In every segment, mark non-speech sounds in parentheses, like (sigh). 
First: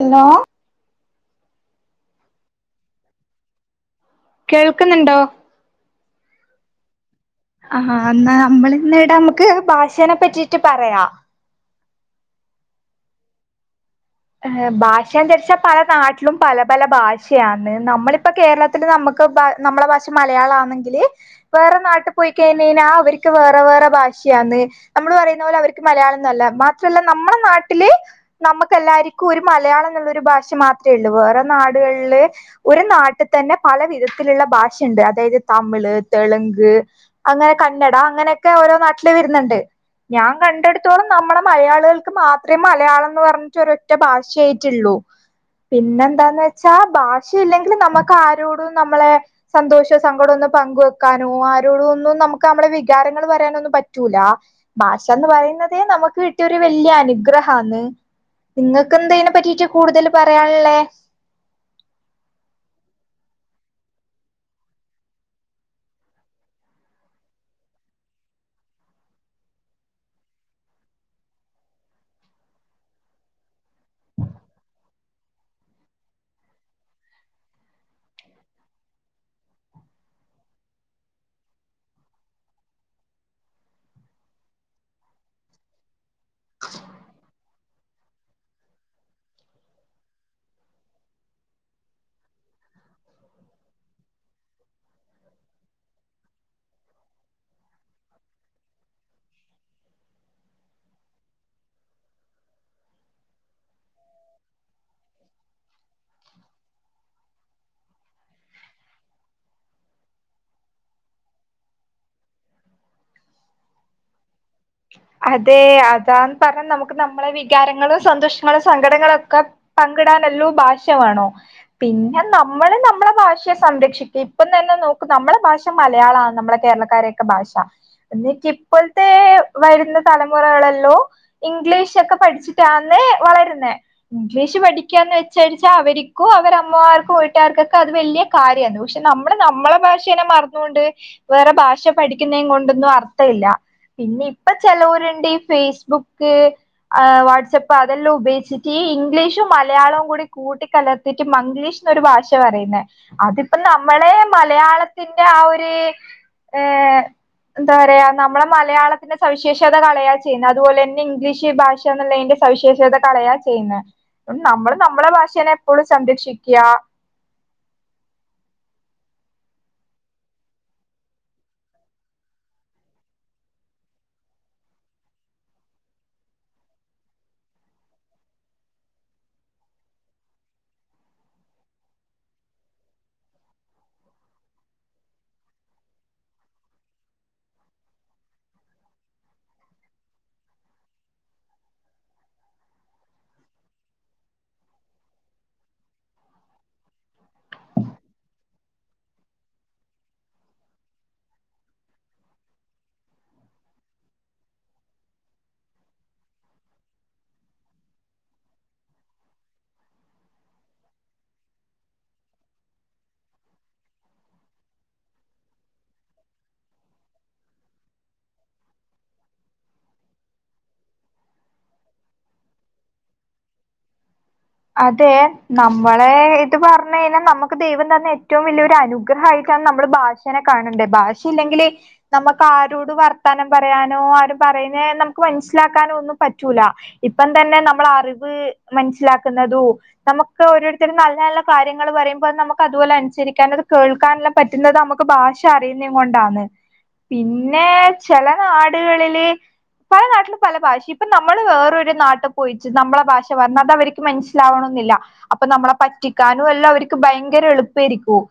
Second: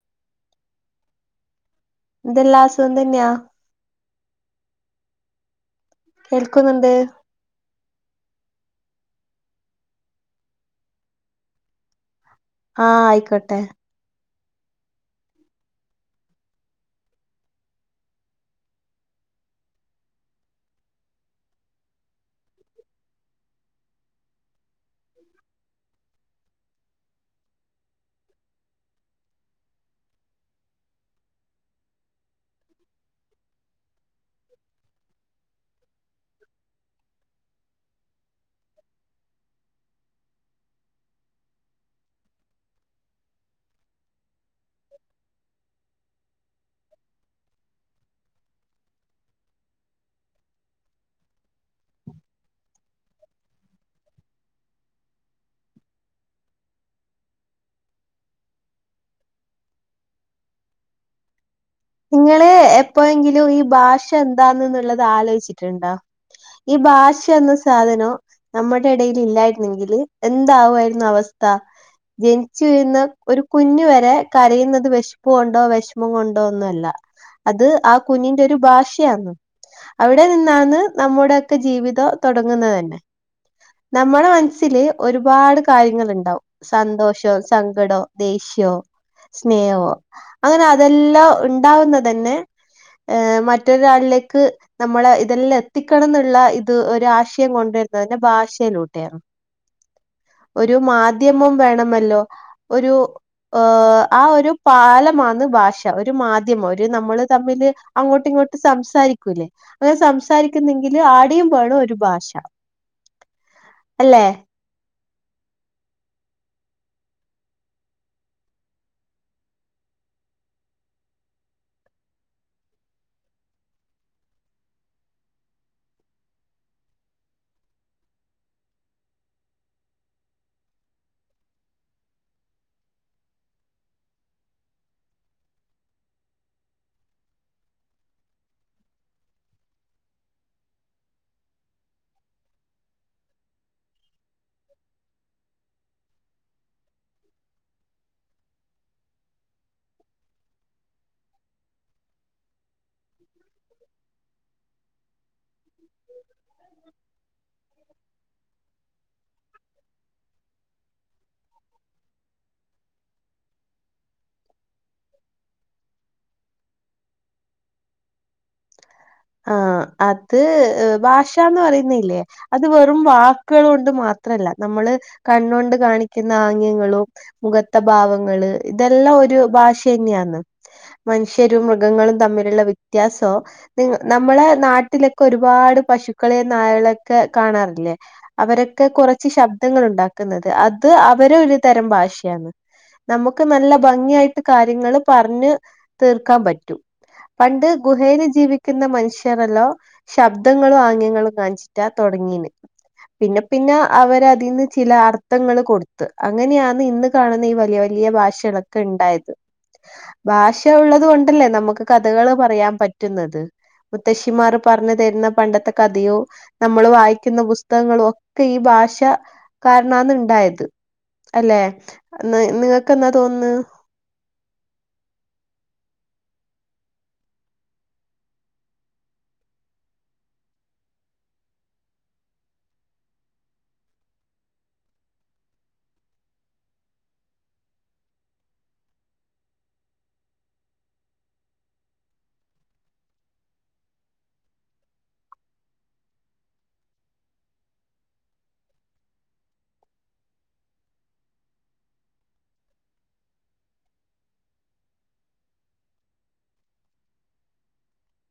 Hello എന്തെല്ല സുഖം തന്നെയാ കേൾക്കുന്നുണ്ടോ കേൾക്കുന്നുണ്ട് ആഹ് എന്നാ നമ്മളിന്നിവിടെ നമ്മക്ക് ഭാഷേനെ പറ്റിട്ട് പറയാം ആഹ് ആയിക്കോട്ടെ ഏഹ് ഭാഷെന്തിരിച്ചാൽ പല നാട്ടിലും പല പല ഭാഷയാന്ന് നമ്മളിപ്പോ കേരളത്തി ല് നമ്മക്ക് നമ്മുടെ ഭാഷ മലയാളാണെങ്കില് വേറെ നാട്ട് പോയി കഴിഞ്ഞയിഞ്ഞാ അവര്ക്ക് വേറെ വേറെ ഭാഷയന്ന് നമ്മള് പറയുന്ന പോലെ അവർക്ക് മലയാളൊന്നല്ല മാത്രല്ല നമ്മളെ നാട്ടില് നമ്മക്ക് എല്ലാ ർക്കും ഒരു മലയാളം ന്നുള്ളൊരു ഭാഷ മാത്രെ ഒള്ളൂ വേറെ നാടുകളില് ഒരു നാട്ടിത്തന്നെ പല വിധത്തിലുള്ള ഭാഷണ്ട് അതായത് തമിള് തെളുങ്ക് അങ്ങനെ കന്നഡ അങ്ങനെയൊക്കെ ഓരോ നാട്ടില് വരുന്നുണ്ട് ഞാൻ കണ്ടെടത്തോളം നമ്മളെ മലയാളികൾക്ക് മാത്രേ മലയാളം ന്ന് പറഞ്ഞിട്ടൊരോ റ്റ ഭാഷയായിട്ടുള്ളൂ പിന്നെന്താന്ന് വെച്ചാ ഭാഷയില്ലെങ്കില് നമ്മക്ക് ആരോടും നമ്മളെ സന്തോഷം സങ്കടൊന്നും പങ്കു വെക്കാനോ ആരോടും ഒന്നും നമ്മക്ക് നമ്മളെ വികാരങ്ങൾ പറയാനൊന്നും പറ്റൂല ഭാഷന്ന് പറയുന്നതേ നമ്മക്ക് കിട്ടിയ ഒരു വല്യ അനുഗ്രഹന്ന് ഇങ്ങക്കെന്താ ഇയിനെ പറ്റിട്ട് കൂടുതല് പറയാന്ള്ളെ ഇങ്ങള് എപ്പോഴെങ്കിലും ഈ ഭാഷ എന്താന്ന്ന്നുള്ളത് ആലോചിച്ചിട്ടുണ്ടോ ഈ ഭാഷ എന്ന സാധനം നമ്മടെ എടേൽ ഇല്ലായിരുന്നെങ്കില് എന്താവുമായിരുന്നു അവസ്ഥ ജനിച്ചുവീഴുന്ന ഒരു കുഞ്ഞ് വരെ കരയുന്നത് വെശപ്പ് കൊണ്ടോ വെഷമം കൊണ്ടോ ഒന്നുമല്ല അത് ആ കുഞ്ഞിന്റെ ഒരു ഭാഷയാന്ന് അവിടെ നിന്നാണ് നമ്മുടെയൊക്കെ ജീവിതം തൊടങ്ങുന്നത് തന്നെ നമ്മടെ മനസ്സില് ഒരുപാട് കാര്യങ്ങള്ണ്ടാവും സന്തോഷോം, സങ്കടോം, ദേഷ്യോം സ്നേഹോം അങ്ങനെ അതെല്ലാം ണ്ടാവുന്നതന്നെ ഏഹ് മറ്റൊരാളിലേക്ക് നമ്മളെ ഇതെല്ലാം എത്തിക്കണം ന്നുള്ള ഇത് ഒരു ആശയം കൊണ്ടുവരുന്നതിന്റെ ഭാഷയിലൂടെയാണ് (inaudible) ഒരു മാധ്യമം വേണമല്ലോ ഒരു ആഹ് ഒരു പാലമാന്ന് ഭാഷ ഒരു ഒരു മാധ്യമം ഒരു നമ്മള് തമ്മില് അങ്ങോട്ട് ഇങ്ങോട്ട് സംസാരിക്കൂല്ലേ അങ്ങനെ സംസാരിക്കുന്നെങ്കില് ആടേം വേണം ഒരു ഭാഷ അല്ലെ അതെ അതാന്ന് പറഞ്ഞാൽ നമുക്ക് നമ്മളെ വികാരങ്ങള സന്തോഷങ്ങളോ സങ്കടങ്ങളൊക്കെ പങ്കിടാൻ എല്ലോ ഭാഷ വേണം പിന്നെ നമ്മള് നമ്മുടെ ഭാഷയെ സംരക്ഷിക്കും ഇപ്പം തന്നെ നോക്കും നമ്മളെ ഭാഷ മലയാളണ് നമ്മളെ കേരളക്കാരൊക്കെ ഭാഷ എന്നിട്ട് ഇപ്പോഴത്തെ വരുന്ന തലമുറകളല്ലോ ഇംഗ്ലീഷ് ക്കെ പഠിച്ചിട്ടാന്ന് വളരുന്നേ ഇംഗ്ലീഷ് പഠിക്കാന്ന് വെച്ചാരിച്ചാ അവർക്കും അവരമ്മമാർക്കും വീട്ടുകർക്കൊക്കെ അത് വല്യ കാര്യന്ന് പക്ഷെ നമ്മൾ നമ്മളെ ഭാഷേനെ മറന്നുകൊണ്ട് വേറെ ഭാഷ പഠിക്കന്നും കൊണ്ടൊന്നും അർത്ഥ ഇല്ല പിന്നെ ഇപ്പൊ ചേലോരുണ്ട് ഈ ഫേസ്ബുക്ക് വാട്സ്ആപ്പ് അതെല്ലാം ഉപയോഗിച്ചിട്ട് ഈ ഇംഗ്ലീഷും മലയാളവും കൂടി കൂട്ടിക്കല ന്നിട്ട് മംഗ്ലീഷ് ന്ന് ഒരു ഭാഷ പറയുന്നേ അതിപ്പ നമ്മളെ മലയാളത്തിന്റെ ആ ഒരു ഏഹ എന്താ പറയാ നമ്മള മലയാള ന്റെ സവിേഷത കളയ ചെയ്യുന്നത് അതുപോലെ തന്നെ ഇംഗ്ലീഷ് ഭാഷന്നുള്ളതിന്റെ സവിശേഷത കളയാ ചെയ്യുന്നത് നമ്മള് നമ്മളെ ഭാഷേനെ എപ്പോഴും സംരക്ഷിക്കാ ആഹ അത് ഭാഷന്ന് പറയുന്നില്ലേ. അത് വെറും വാക്കുകൾ കൊണ്ട് മാത്രല്ല. നമ്മള് കണ്ണൊണ്ട് കാണിക്കുന്ന ആംഗ്യങ്ങളും. മുഖത്ത ഭാവങ്ങള് ഇതെല്ലാം ഒരു ഭാഷ തന്നെയന്ന്. മനുഷ്യരും മൃഗങ്ങളും തമ്മിലുള്ള വ്യത്യാസവും. നി നമ്മളെ നാട്ടിലൊക്കെ ഒരുപാട് പശുക്കളെ നായളൊക്കെ കാണാറില്ലേ. അവരൊക്കെ കുറച്ച് ശബ്ദങ്ങൾ ഉണ്ടാക്കുന്നത് അത് അവര് ഒരു തരം ഭാഷയാണ് നമുക്ക് നല്ല ഭംഗിയായിട്ട് കാര്യങ്ങൾ പറഞ്ഞ് തീർക്കാൻ പറ്റൂ. പണ്ട് ഗുഹേയിൽ ജീവി ക്കുന്ന മനുഷ്യർല്ലോ ശബ്ദങ്ങളും ആംഗ്യങ്ങളും കാണിച്ചിട്ടാ തുടങ്ങീന്. പിന്നെ പിന്നെ അവര് അതിൽന്ന് ചില അർത്ഥങ്ങൾ കൊടുത്ത് അങ്ങനെയാണ് ഇന്ന്. കാണുന്ന ഈ വലിയ വലിയ ഭാഷകളൊക്കെ ഉണ്ടായത്. (inaudible) ഭാഷ ഉള്ളത് കൊണ്ടല്ലേ നമുക്ക് കഥകള് പറയാൻ പറ്റുന്നത്. മുത്തശ്ശിമാർ പറഞ്ഞു തരുന്ന പണ്ടത്തെ കഥയും. നമ്മൾ വായിക്കുന്ന പുസ്തകങ്ങളും ഒക്കെ ഈ ഭാഷ കാരനാണ് ഉണ്ടായത്. അല്ലെ നിങ്ങൾക്ക്ന്താ തോന്നന്ന്. അതെ നമ്മളെ ഇത് പറഞ്ഞു കഴിഞ്ഞാൽ നമുക്ക് ദൈവം തന്ന ഏറ്റവും വലിയ ഒരു അനുഗ്രഹയിട്ടാണ്. നമ്മള് ബ മനുഷ്യനെകണട് ഭാഷ ഇല്ലെങ്കില്. നമുക്ക് ആരോട് വർത്താനം പറയാനോ ആരും പറയുന്നേ നമുക്ക് മനസ്സിലാക്കാനോ ഒന്നും പറ്റൂല. ഇപ്പം തന്നെ നമ്മള അറിവ് മനസ്സിലാക്കുന്നതു. നമുക്ക് ഓരോരുത്തരും നല്ല നല്ല കാര്യങ്ങൾ പറയുമ്പോ നമുക്ക് അതുപോലെ അനുസരിക്കാനും. അത് കേൾക്കാനുള്ള പറ്റുന്നത് നമുക്ക് ഭാഷ അറിയുന്ന കൊണ്ടാണ്. പിന്നെ ചില നാടുകളില്. പല നാട്ടിൽ പല ഭാഷിം. ഇപ്പൊ നമ്മള് വേറൊരു നാട്ടിൽ പോയിച്ച് നമ്മളെ ഭാഷ പറഞ്ഞ അത് അവർ മനസ്സിലാവണെന്നില്ല. അപ്പൊ നമ്മളെ പറ്റിക്കാനും എല്ലാം അവർക്ക് ഭയങ്കര എളുപ്പരിക്കും.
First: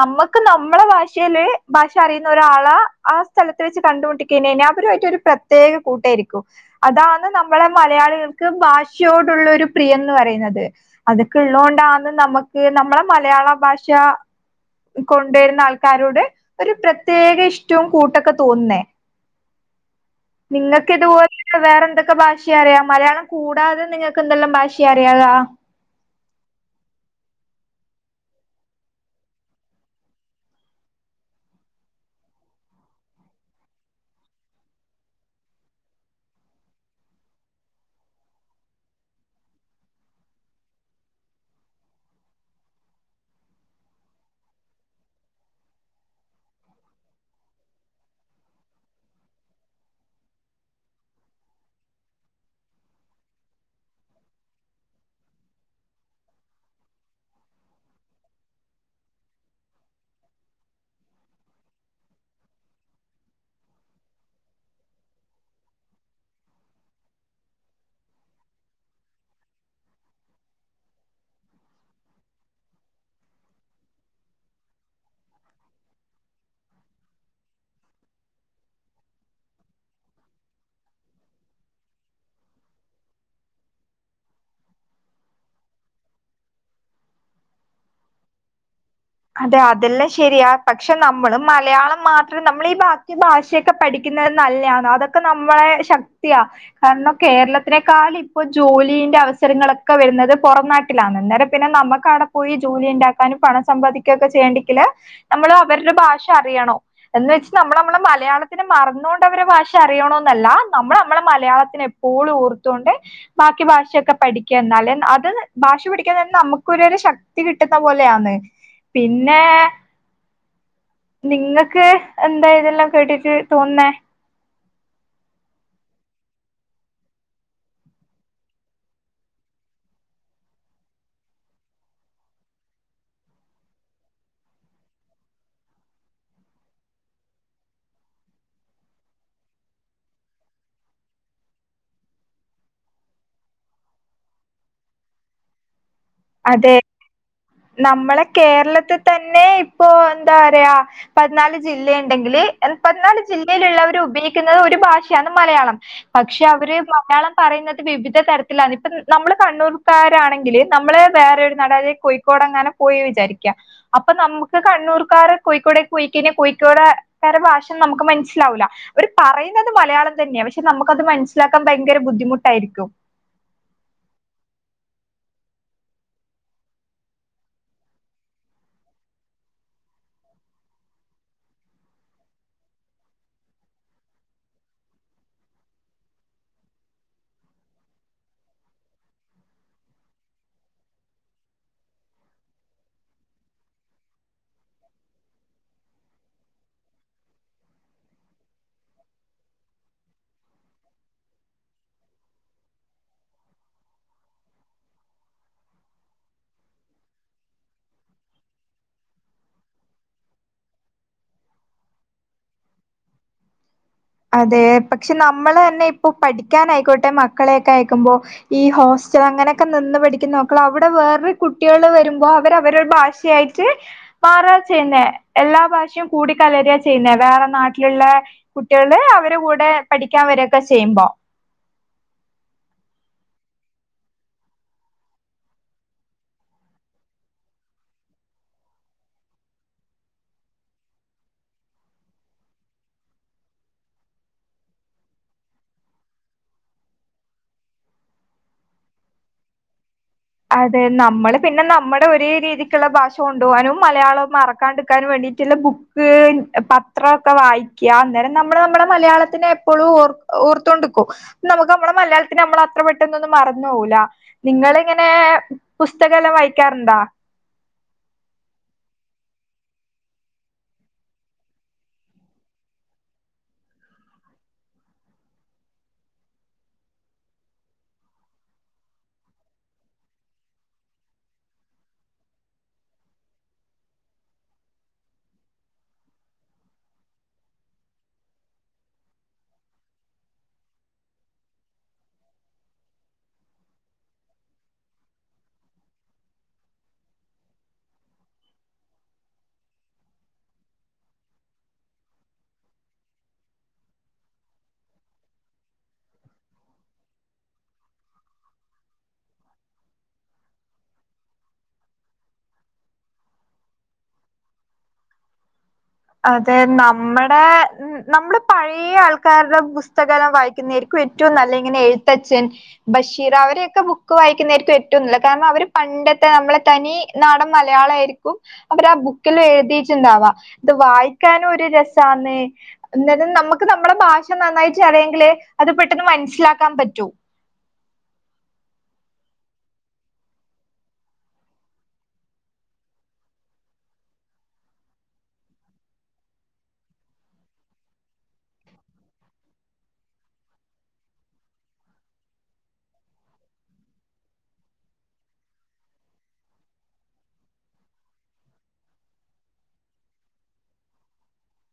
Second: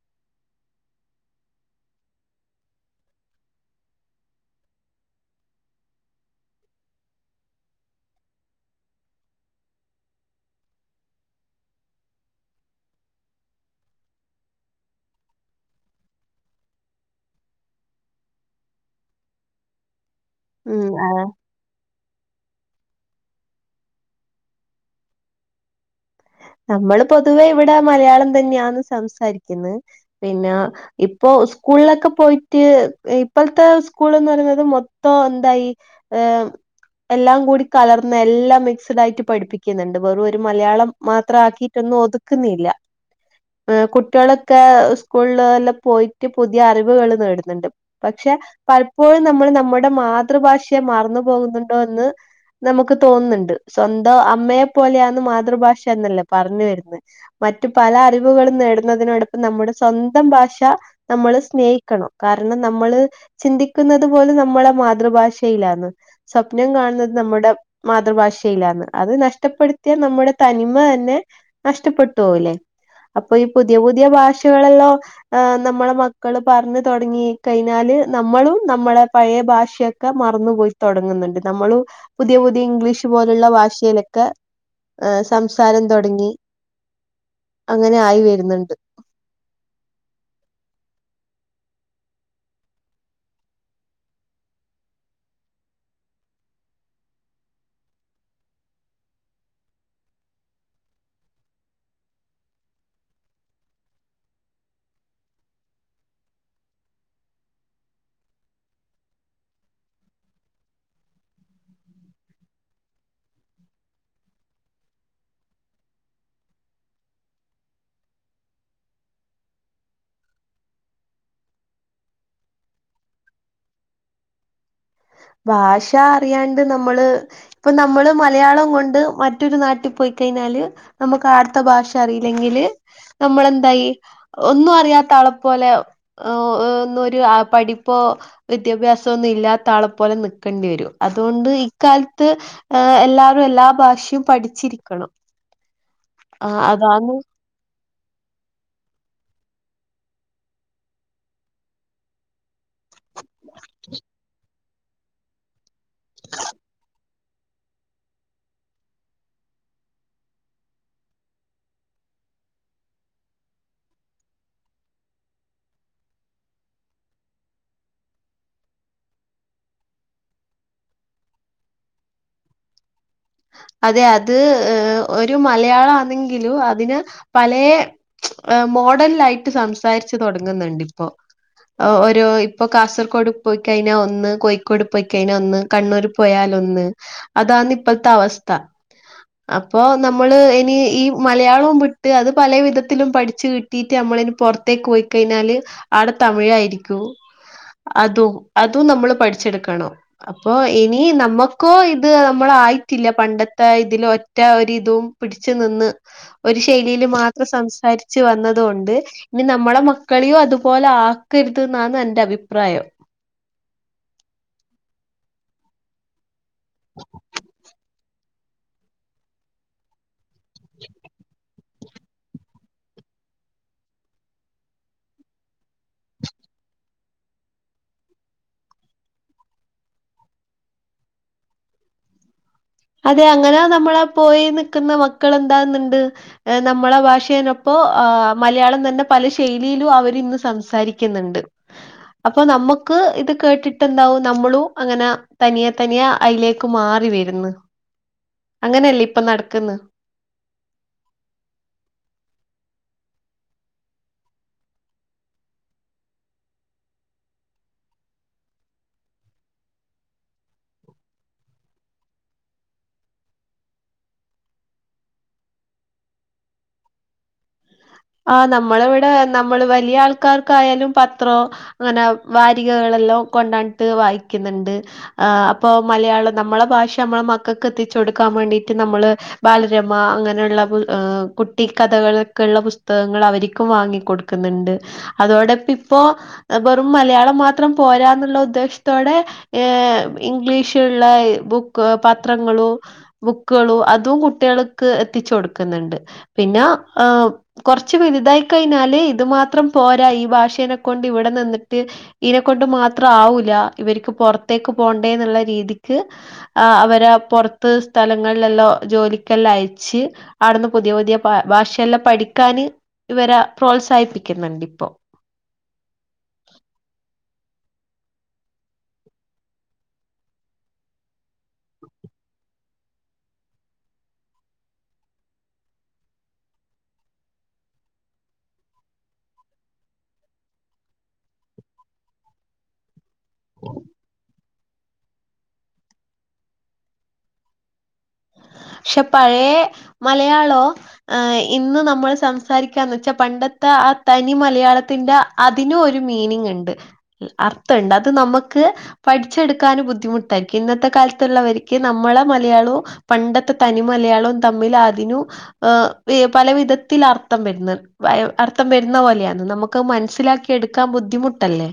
നമ്മുക്ക് നമ്മള ഭാഷൽ ഭാഷ അറിയുന്ന ഒരാളാ ആ സ്ഥലത്ത്. വെച്ച് കണ്ടുമുട്ടി കൈഞ്ഞ അവരു ആയിട്ട് ഒരു പ്രത്യേക കൂട്ടായിരിക്കും. അതാണ് നമ്മളെ മലയാളികൾക്ക് ഭാഷയോടുള്ള ഒരു പ്രിയംന്ന് പറയുന്നത് അതൊക്കെ ഉള്ളത് കൊണ്ടാന്ന് നമുക്ക് നമ്മളെ മലയാള ഭാഷ. കൊണ്ടുവരുന്ന ആൾക്കാരോട്. ഒരു പ്രത്യേക ഇഷ്ടവും കൂട്ടൊക്കെ തോന്നുന്നേ. (inaudible) നിങ്ങൾക്ക് ഉം ഇതുപോലെ വേറെ എന്തൊക്കെ ഭാഷ അറിയാം. മലയാളം കൂടാതെ നിങ്ങൾക്ക് എന്തെല്ലാം ഭാഷ. ക്ഷ്യ അറിയകാ നമ്മൾ പൊതുവേ ഇവിടെ മലയാളം തന്നെയാണ് സംസാരിക്കുന്നത്. പിന്നെ ഇപ്പോ സ്കൂളിലൊക്കെ പോയിട്ട്. ഇപ്പോഴത്തെ സ്കൂൾന്ന് പറയുന്നത് മൊത്തം എന്തായി ഏമ് എല്ലാം കൂടി കലർന്ന് എല്ലാം മിക്സ്ഡ് ആയിട്ട് പഠിപ്പിക്ന്ന്ണ്ട്. വെറു ഒരു മലയാളം മാത്രം ആക്കിയിട്ടൊന്നും ഒതുക്കുന്നില്ല. കുട്ടിളൊക്കെ സ്കൂളെല്ലാം പോയിറ്റ്. പുതിയ അറിവുകള് നേടുന്നുണ്ട്. പക്ഷെ പലപ്പോഴും നമ്മള് നമ്മുടെ മാതൃഭാഷയെ മറന്നു പോകുന്നുണ്ടോ എന്ന്. നമുക്ക് തോന്ന്ണ്ട്. സ്വന്തം അമ്മയെപ്പോലെയാന്ന് മാതൃഭാഷ ന്നല്ലേ പറഞ്ഞു വെര്ന്ന്. മറ്റു പല അറിവുകളും നേടുന്നതിനോടൊപ്പം നമ്മുടെ സ്വന്തം ഭാഷ. നമ്മള് സ്നേഹിക്കണം. കാരണം നമ്മള് ചിന്തിക്കുന്നത് പോലും നമ്മളെ മാതൃഭാഷയിലാന്ന്. സ്വപ്നം കാണുന്നത്. നമ്മുടെ മാതൃഭാഷയിലാണ്. അത് നഷ്ടപ്പെടുത്തിയാ നമ്മുടെ ത നിമ തന്നെ നഷ്ടപ്പെട്ടു പോല്ലേ അപ്പൊ ഈ പുതിയ പുതിയ ഭാഷകളെല്ലാം. ആ നമ്മളെ മക്കള് പർണു തൊടങ്ങി കയ്ഞ്ഞാല്. നമ്മളും നമ്മളെ പഴയ ഭാഷയെ ക്കെ മറന്നു പോയി തൊടങ്ങ്ന്ന്ണ്ട്. നമ്മളു പുതിയ പുതിയ ഇംഗ്ലീഷ് പോലുള്ള ഭാഷയിലൊക്കെ ഏ സംസാരം തൊടങ്ങി അങ്ങനെ ആയി വെരുന്നുണ്ട്. അതെ അതെല്ലാം ശെരിയാ പക്ഷെ നമ്മളും മലയാളം മാത്രം. നമ്മൾ ഈ ബാക്കി ഭാഷ ക്കെ പഠിക്കുന്നെ നല്ലെന്ന് അതൊക്കെ നമ്മളെ ശക്തിയ കാരണം കേരളത്തിനേക്കാൾ ഇപ്പോ ജോലിന്റെ അവസരങ്ങളൊക്കെ വരുന്നത് പൊറന്നാ കിലാന്ന് ന്നേരം പിന്നെ നമ്മുക്കാടെ പോയി ജോലി ണ്ടാക്കാനും പണം സമ്പാദികക്കെ ചെയ്യണ്ടെക്കല് നമ്മള് അവരുടെ ഭാഷ അറിയണോം. എന്ന് വെച്ച് നമ്മള് നമ്മളെ മലയാളത്തിനെ മറന്നോണ്ട് അവരെ ഭാഷ അറിയണോന്നല്ല നമ്മള് നമ്മളെ മലയാളത്തിനെ പൂള് ഊർത്തോണ്ട് ബാക്കി ഭാഷയൊക്കെ പഠിക്കാ ന്നാലെ അത് ഭാഷ പഠിക്കാ ന്നെര് നമുക്കൊരു ശക്തി കിട്ടുന്ന പോലെന്ന്. പിന്നേ നിങ്ങക്ക് എന്താ യിതെല്ലാം കേട്ടിട്ട് തോന്ന്ന്നേ? ഭാഷ അറിയാണ്ട് നമ്മള് ഇപ്പൊ നമ്മള് മലയാളം കൊണ്ട് മറ്റൊരു നാട്ടിൽ പോയിക്കഴിഞ്ഞാല് നമ്മക്ക് ആട്ത്ത ഭാഷ അറിയില്ലെങ്കില് നമ്മളെന്തായി? ഒന്നും അറിയാത്ത ആളെപ്പോലെവും ഓഹ് ഓഹ് ഓന്നൊരു പഠിപ്പോ വിദ്യാഭ്യാസോ ഒന്നും ഇല്ലാത്ത ആളെ പോലെ ന്ക്കേണ്ടി രും അതൊണ്ട് ഇക്കാൽത്ത് ആഹ് എല്ലാരും എല്ലാ ഭാഷയും പഠിച്ചിരിക്കണം ആഹ് അതെ അതാന്ന് നമ്മളെ കേരളത്തി തന്നെ ഇപ്പൊ ന്താ റയാ? പതിനാല് ജില്ല ണ്ടെങ്കില് പതിനാല് ജില്ലയിലുള്ളവര് ഉപയോഗിക്കുന്നത് ഒരു ഭാഷയാണ് മലയാളം പക്ഷെ അവര് മലയാളം പറയുന്നത് വിവിധ തരത്തിലാണ് ഇപ്പം നമ്മള് കണ്ണൂർക്കാരാണെങ്കില് നമ്മള് വേറെ ഒരു നട ല്ലെ കോഴിക്കോട് ങ്ങാനു പോയി വിചാരിക്കാ. അപ്പൊ നമുക്ക് കണ്ണൂർക്കാരെ കോയിക്കോടെക് കോയിക്കിന് കോയിക്കോട് കാരെ ഭാഷം നമുക്ക് മൻസ്സിലാവൂല. ഓര് പറയുന്നത് മലയാളം തെന്ന്യ പക്ഷെ നമുക്കത് മനസ്സിലാക്കാൻ ഭയങ്കര ബുദ്ധിമുട്ടായിരിക്കും. അതെ അത് ഏ ഒരു മലയാളാണെങ്കിലും അതിന് പലേ മോഡേൽല്ലായിട്ട് സംസാരിച്ച് തൊടങ്ങ്ന്ന് ണ്ട് ഇപ്പോ ഓരോ ഇപ്പൊ കാസർകോഡ് പോയിക്കഴിഞ്ഞാ ഒന്ന് കോഴിക്കോട് പോയിക്കയിഞാ ഒന്ന് കണ്ണൂര് പോയാല് ഒന്ന് അതാന്ന് ഇപ്പത്തെ അവസ്ഥ. അപ്പോ നമ്മള് ഇനി ഈ മലയാളും വിട്ട് അത് പല വിധത്തിലും പഠിച്ചു കി നീറ്റ് മ്മള് പൊറത്തേക്ക് പോയി കഴിഞ്ഞാല് അവടെ തമിഴായിരിക്കും. അതും അതും നമ്മള് പഠിച്ചെട്ക്കണം. അപ്പൊ ഇനി നമ്മുക്കോ ഇത് നമ്മളായിറ്റില്ല പണ്ടത്തെ ഇതില് ഒറ്റ ഒരുരിതും പിടച്ച് നിന്ന് ഒരു ശൈലിയില് മാത്രം സംസാരിച്ചു വന്നതൊണ്ട് ഇനി നമ്മളെ മക്കളീം അതുപോലെ ആക്കരുത് ന്നാന്ന് എന്റെ അഭിപ്രായം. അതെ പക്ഷെ നമ്മള് തന്നെ ഇപ്പൊ പഠിക്കനായിക്കോട്ടെ മക്കളെയൊക്കെ ആയക്കുമ്പോ ഈ ഹോസ്റ്റൽ അങ്ങനെയൊക്കെ നിന്ന് പഠിക്കുന്ന നോക്കള അവിടെ വേറെ കുട്ടികള് വരുമ്പോൾ അവര അവരുടെ ഭാഷ ഷയായിട്ട് മാറ ചെയ്യുന്നേ എല്ലാ ഭാഷയും കൂടി കലറുക ചെയ്യുന്നേ വേറെ നാട്ടിലുള്ളെ കുട്ടികള് അവരെ കൂടെ പഠിക്കാൻ വരൊക്കെ ചെയ്യുമ്പോ- അതെ അങ്ങനെ നമ്മളെ പോയി നിക്കുന്ന മക്കൾ എന്താന്ന്ണ്ട്- നമ്മളെ ഭാഷേനൊപ്പോ ആ മലയാളം തന്നെ പല ശൈലിയിലും അവര് ഇന്ന് സംസാരി ക്കുന്നുണ്ട്. അപ്പൊ നമുക്ക് ഇത് കേട്ടിട്ട് എന്താവും നമ്മളും അങ്ങനെ തനിയ തനിയ അയിലേക്ക് മാറി വരുന്ന് അങ്ങനെയല്ലേ ഇപ്പൊ നടക്കുന്ന്- അതെ നമ്മള് പിന്നെ നമ്മുടെ ഒരേ രീതിക്കുള്ള ഭാഷ കൊണ്ടു പോവാനും മലയാളവും മറക്കാണ്ടിരിക്കാനും വേണ്ടിയിട്ടുള്ള ബുക്ക് പത്രംക്കെ വായിക്കുക അന്നേരം നമ്മുടെ നമ്മുടെ മലയാളത്തിനെ എപ്പോഴും ഓർ ഓർത്തോണ്ടിക്കും നമുക്ക് നമ്മളെ മലയാളത്തിന് നമ്മള അത്ര പെട്ടന്നൊന്നും മറന്നു പോകുല നിങ്ങള് ഇങ്ങനെ പുസ്തകല്ലാം വായിക്കാറുണ്ടാ-? ആഹ്, നമ്മളവടെ നമ്മള് വലിയ ആൾക്കാർക്കായാലും പത്രോ അങ്ങനെ വാരികകളെല്ലോ കൊണ്ടാൻട്ട് വായിക്ക്ന്ന്ണ്ട്. ആഹ് അപ്പൊ മലയാളം നമ്മളെ ഭാഷ അമ്മളെ മക്കക്കെത്തിച്ചൊട്ക്കാൻ വേണ്ടിട്ട് നമ്മള് ബാലരമ അങ്ങനെള്ള ബു ആഹ് കുട്ടിക്കഥകളൊക്കെള്ള ബുസ് തകങ്ങൾ അവരിക്കും വാങ്ങി കൊട്ക്ക്ന്ന്ണ്ട്. അതോടപ്പിപ്പോ എ വെറും മലയാളം മാത്രം പോരാന്ന്ള്ള ഉദ്ദേശ്ത്തോടെ ഏ ഇംഗ്ലീഷുള്ള ബുക്ക് പത്രങ്ങളും ബുക്കുകളു അതും കുട്ട്യള്ക്ക് എത്തിച്ചോട്ക്ക്ന്ന്ണ്ട്. പിന്നാ ആം കൊർച്ച് വെല്തായി കയ്ഞ്ഞാല് ഇത് മാത്രം പോരാ ഈ ഭാഷേനെ കൊണ്ട് ഇവിടെ നിന്നിട്ട് ഈനെ കൊണ്ട് മാത്ര ആവൂലാ ഇവര്ക്ക് പൊറത്തേക്ക് പോണ്ടേന്ന്ള്ള രീതിക്ക് ആ അവരെ പൊർത്ത് സ്ഥലങ്ങളിലെല്ലാം ജോലിക്കെല്ലാം അയച്ച് ആട്ന്ന് പുതിയ പുതിയ പാ ഭാഷയെല്ലാം പഠിക്കാന് ഇവരെ പ്രോത്സാഹിപ്പിക്ക്ന്ന്ണ്ട് ഇപ്പോ. അതെ നമ്മടെ നമ്മടെപഴേ ആൾക്കാര്ടെ പുസ്തകെലാ വായിക്കുന്നെയിരിക്കും ഏറ്റവും നല്ലെ ഇങ്ങനെ എഴുത്തച്ഛൻ ബഷീർ അവരെയൊക്കെ ബുക്ക് വായിക്കുന്നായിരിക്കും ഏറ്റവും നല്ലെ കാരണം അവര് പണ്ടത്തെ നമ്മളെ തനി നാടൻ മലയാളായിരിക്കും അവര് ആ ബുക്കിലു എഴുതിട്ടുണ്ടാവാ. ത് വായിക്കാനും ഒരു രസാന്ന് എന്ന നമുക്ക് നമ്മളെ ഭാഷ നന്നായിട്ട് (unintelligible) ങ്കില് അത് പെട്ടെന്ന് മൻസ്സിലാക്കാൻ പറ്റും ഷെ പഴേ മലയാളോ ആ ഇന്ന് നമ്മള് സംസാരിക്കാന്ന് ച്ചാ പണ്ടത്തെ ആ തനി മലയാളത്തിന്റെ അതിനു ഒരു മീനിങ്ങ്ണ്ട് അർത്ഥണ്ട് അത് നമ്മക്ക് പഠിച്ചെട്ക്കാനു ബുദ്ധിമുട്ടായിരിയ്ക്കും. ഇന്നത്തെ കാൽത്ത്ള്ളവര്ക്ക് നമ്മളെ മലയാളും പണ്ട ത തനി മലയാളും തമ്മില് അതിനും ഏ ഈ പല വിധത്തിലർത്ഥം വെര്ന്നത്. (unintelligible) അർത്ഥം വെര്ന്ന പോലെയാണ് നമുക്കയ് മൻസിലാക്കി എട്ക്കാൻ ബുദ്ധിമുട്ടല്ലേ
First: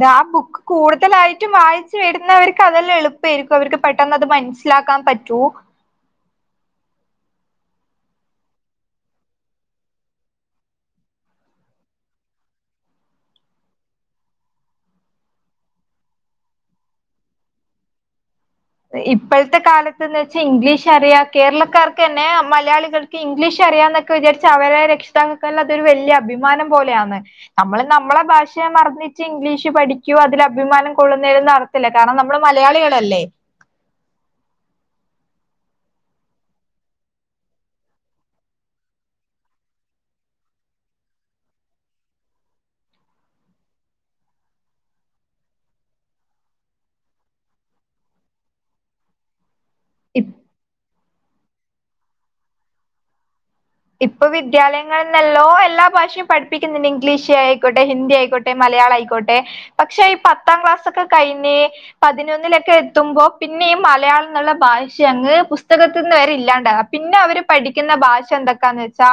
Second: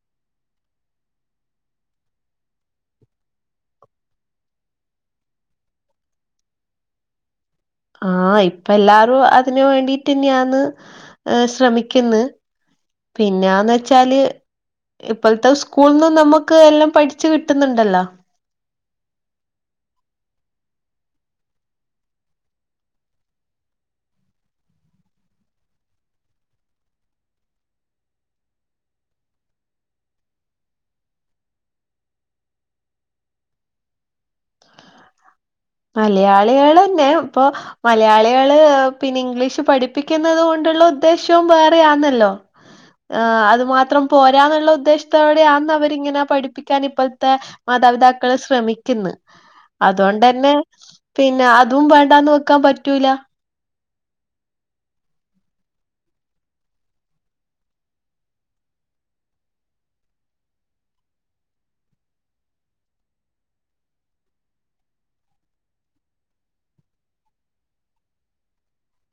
ദാ ആ ബുക്ക് കൂട്തലായിട്ടും വായിച്ചു വെരുന്നവർക്ക് അതെല്ലെ എളുപ്പേരിക്കും. അവർക്ക് പെട്ടെന്ന് അത് മനസി സിലാക്കാൻ പറ്റൂ ആഹ് ഇപ്പല്ലാരും അതിന് വേണ്ടിട്ട്ന്നെയാന്ന് ശ്രമിയ്ക്ക്ന്ന് പിന്ന്യാന്നെച്ചാല് ഇപ്പൾത്തെ സ്കൂൾന്നും നമ്മുക്ക് എല്ലം പഠിച്ച് കിട്ട്ന്ന്ണ്ടല്ലോ ഇപ്പഴത്തെ കാലത്ത്ന്ന് വെച്ചാ ഇംഗ്ലീഷ് അറിയാം കേരളക്കാർക്കെന്നെ മലയാളികൾ ഇംഗ്ലീഷ് അറിയാന്നൊക്കെ വിചാരിച്ച് അവരെ രക്ഷിതാക്കൾക്കെല്ലാ അതൊരു വെല്യ അഭിമാനം പോലെയാന്ന്. നമ്മള് നമ്മളെ ഭാഷ്യെ മറന്നിച്ച് ഇംഗ്ലീഷ് പഠിക്ക്യോ അതിലഭിമാനം കൊള്ള്ന്ന (unintelligible) തില്ല. കാര്ണം നമ്മള് മലയാളികളല്ലേ മലയാളികളെന്നെ പ്പൊ മലയാളികള് പിന്നെ ഇംഗ്ലീഷ് പഠിപ്പിയ്ക്കുന്നത് കൊണ്ടുള്ള ഉദ്ദേശ്യവും വേറെയാന്നല്ലോ. ആഹ്, അത് മാത്രം പോരാന്ന്ള്ള ഉദ്ദേശ്ത്തോടെയാന്ന് അവരിങ്ങനാ പഠിപ്പിക്കാൻ ഇപ്പഴ്ത്തെ മാതാപിതാക്കള് ശ്രമിക്ക്ന്ന്. അതോണ്ടെന്നെ പിന്നെ അതും വേണ്ടാന്ന് വെക്കാ പറ്റൂല ഇപ്പോ വിദ്യാലയങ്ങളിലെല്ലോ എല്ലാ ഭാഷ്യും പഠിപ്പിക്ക്ന്ന്ണ്ട്. ഇംഗ്ലീഷ് ആയിക്കോട്ടെ ഹിന്ദി ആയിക്കോ മലയാളായിക്കോട്ടെ പക്ഷെ ഈ പത്താം ക്ലാസൊക്കെ കഴിഞ്ഞ് പതിനൊന്നിലൊക്കെ എത്തുമ്പോ പിന്നെ ഈ മലയാളന്ന്ള്ള ഭാഷ്യങ്ങ് പുസ്തകത്ത്ന്ന് വെരെ ഇല്ലാണ്ടാ പിന്നെ അവര് പഠിയ്ക്ക്ന്ന ഭാഷ എന്തൊക്കാന്ന് വെച്ചാ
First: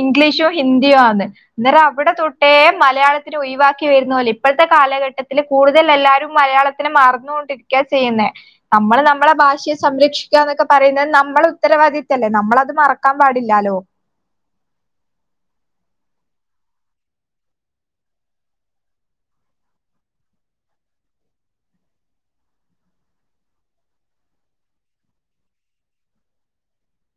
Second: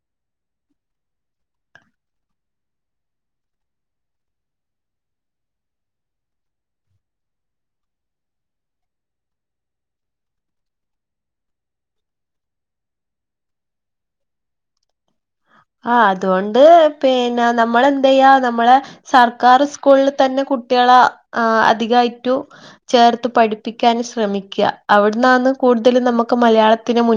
ഇംഗ്ലീഷും ഹിന്ദിയും ആന്ന്. എന്നേരം അവടെ തൊട്ടേ മലയാളത്തിനെ ഒഴിവാക്കി വെര്ന്നോല് ഇപ്പഴ്ത്തെ കാലഘട്ടത്തില് കൂടുതൽ എല്ലാവാരും മലയാള ത്തിനെ മർന്നോണ്ടിരിയ്ക്ക ചെയ്യ്ന്നേ. നമ്മള് നമ്മളെ ഭാഷയെ സംരക്ഷിക്കാന്നൊക്കെ പറയുന്നത് നമ്മളെ ഉത്തരവാദിത്തല്ലേ നമ്മളത് മറക്കാൻ പാ ടില്ലാലോ ആഹ്, അതുകൊണ്ട് പിന്നെ നമ്മള് എന്തെയ്യാ നമ്മള് സർക്കാറ് സ്കൂൾള് തന്നെ കുട്ട്യള ആ അധികായിറ്റും ചേർത്ത് പഠിപ്പിയ്ക്കാൻ ശ്രമിക്ക്യ. അവട്ന്നാന്ന് കൂട്തലും നമുക്ക് മലയാളത്തിന് മുൻ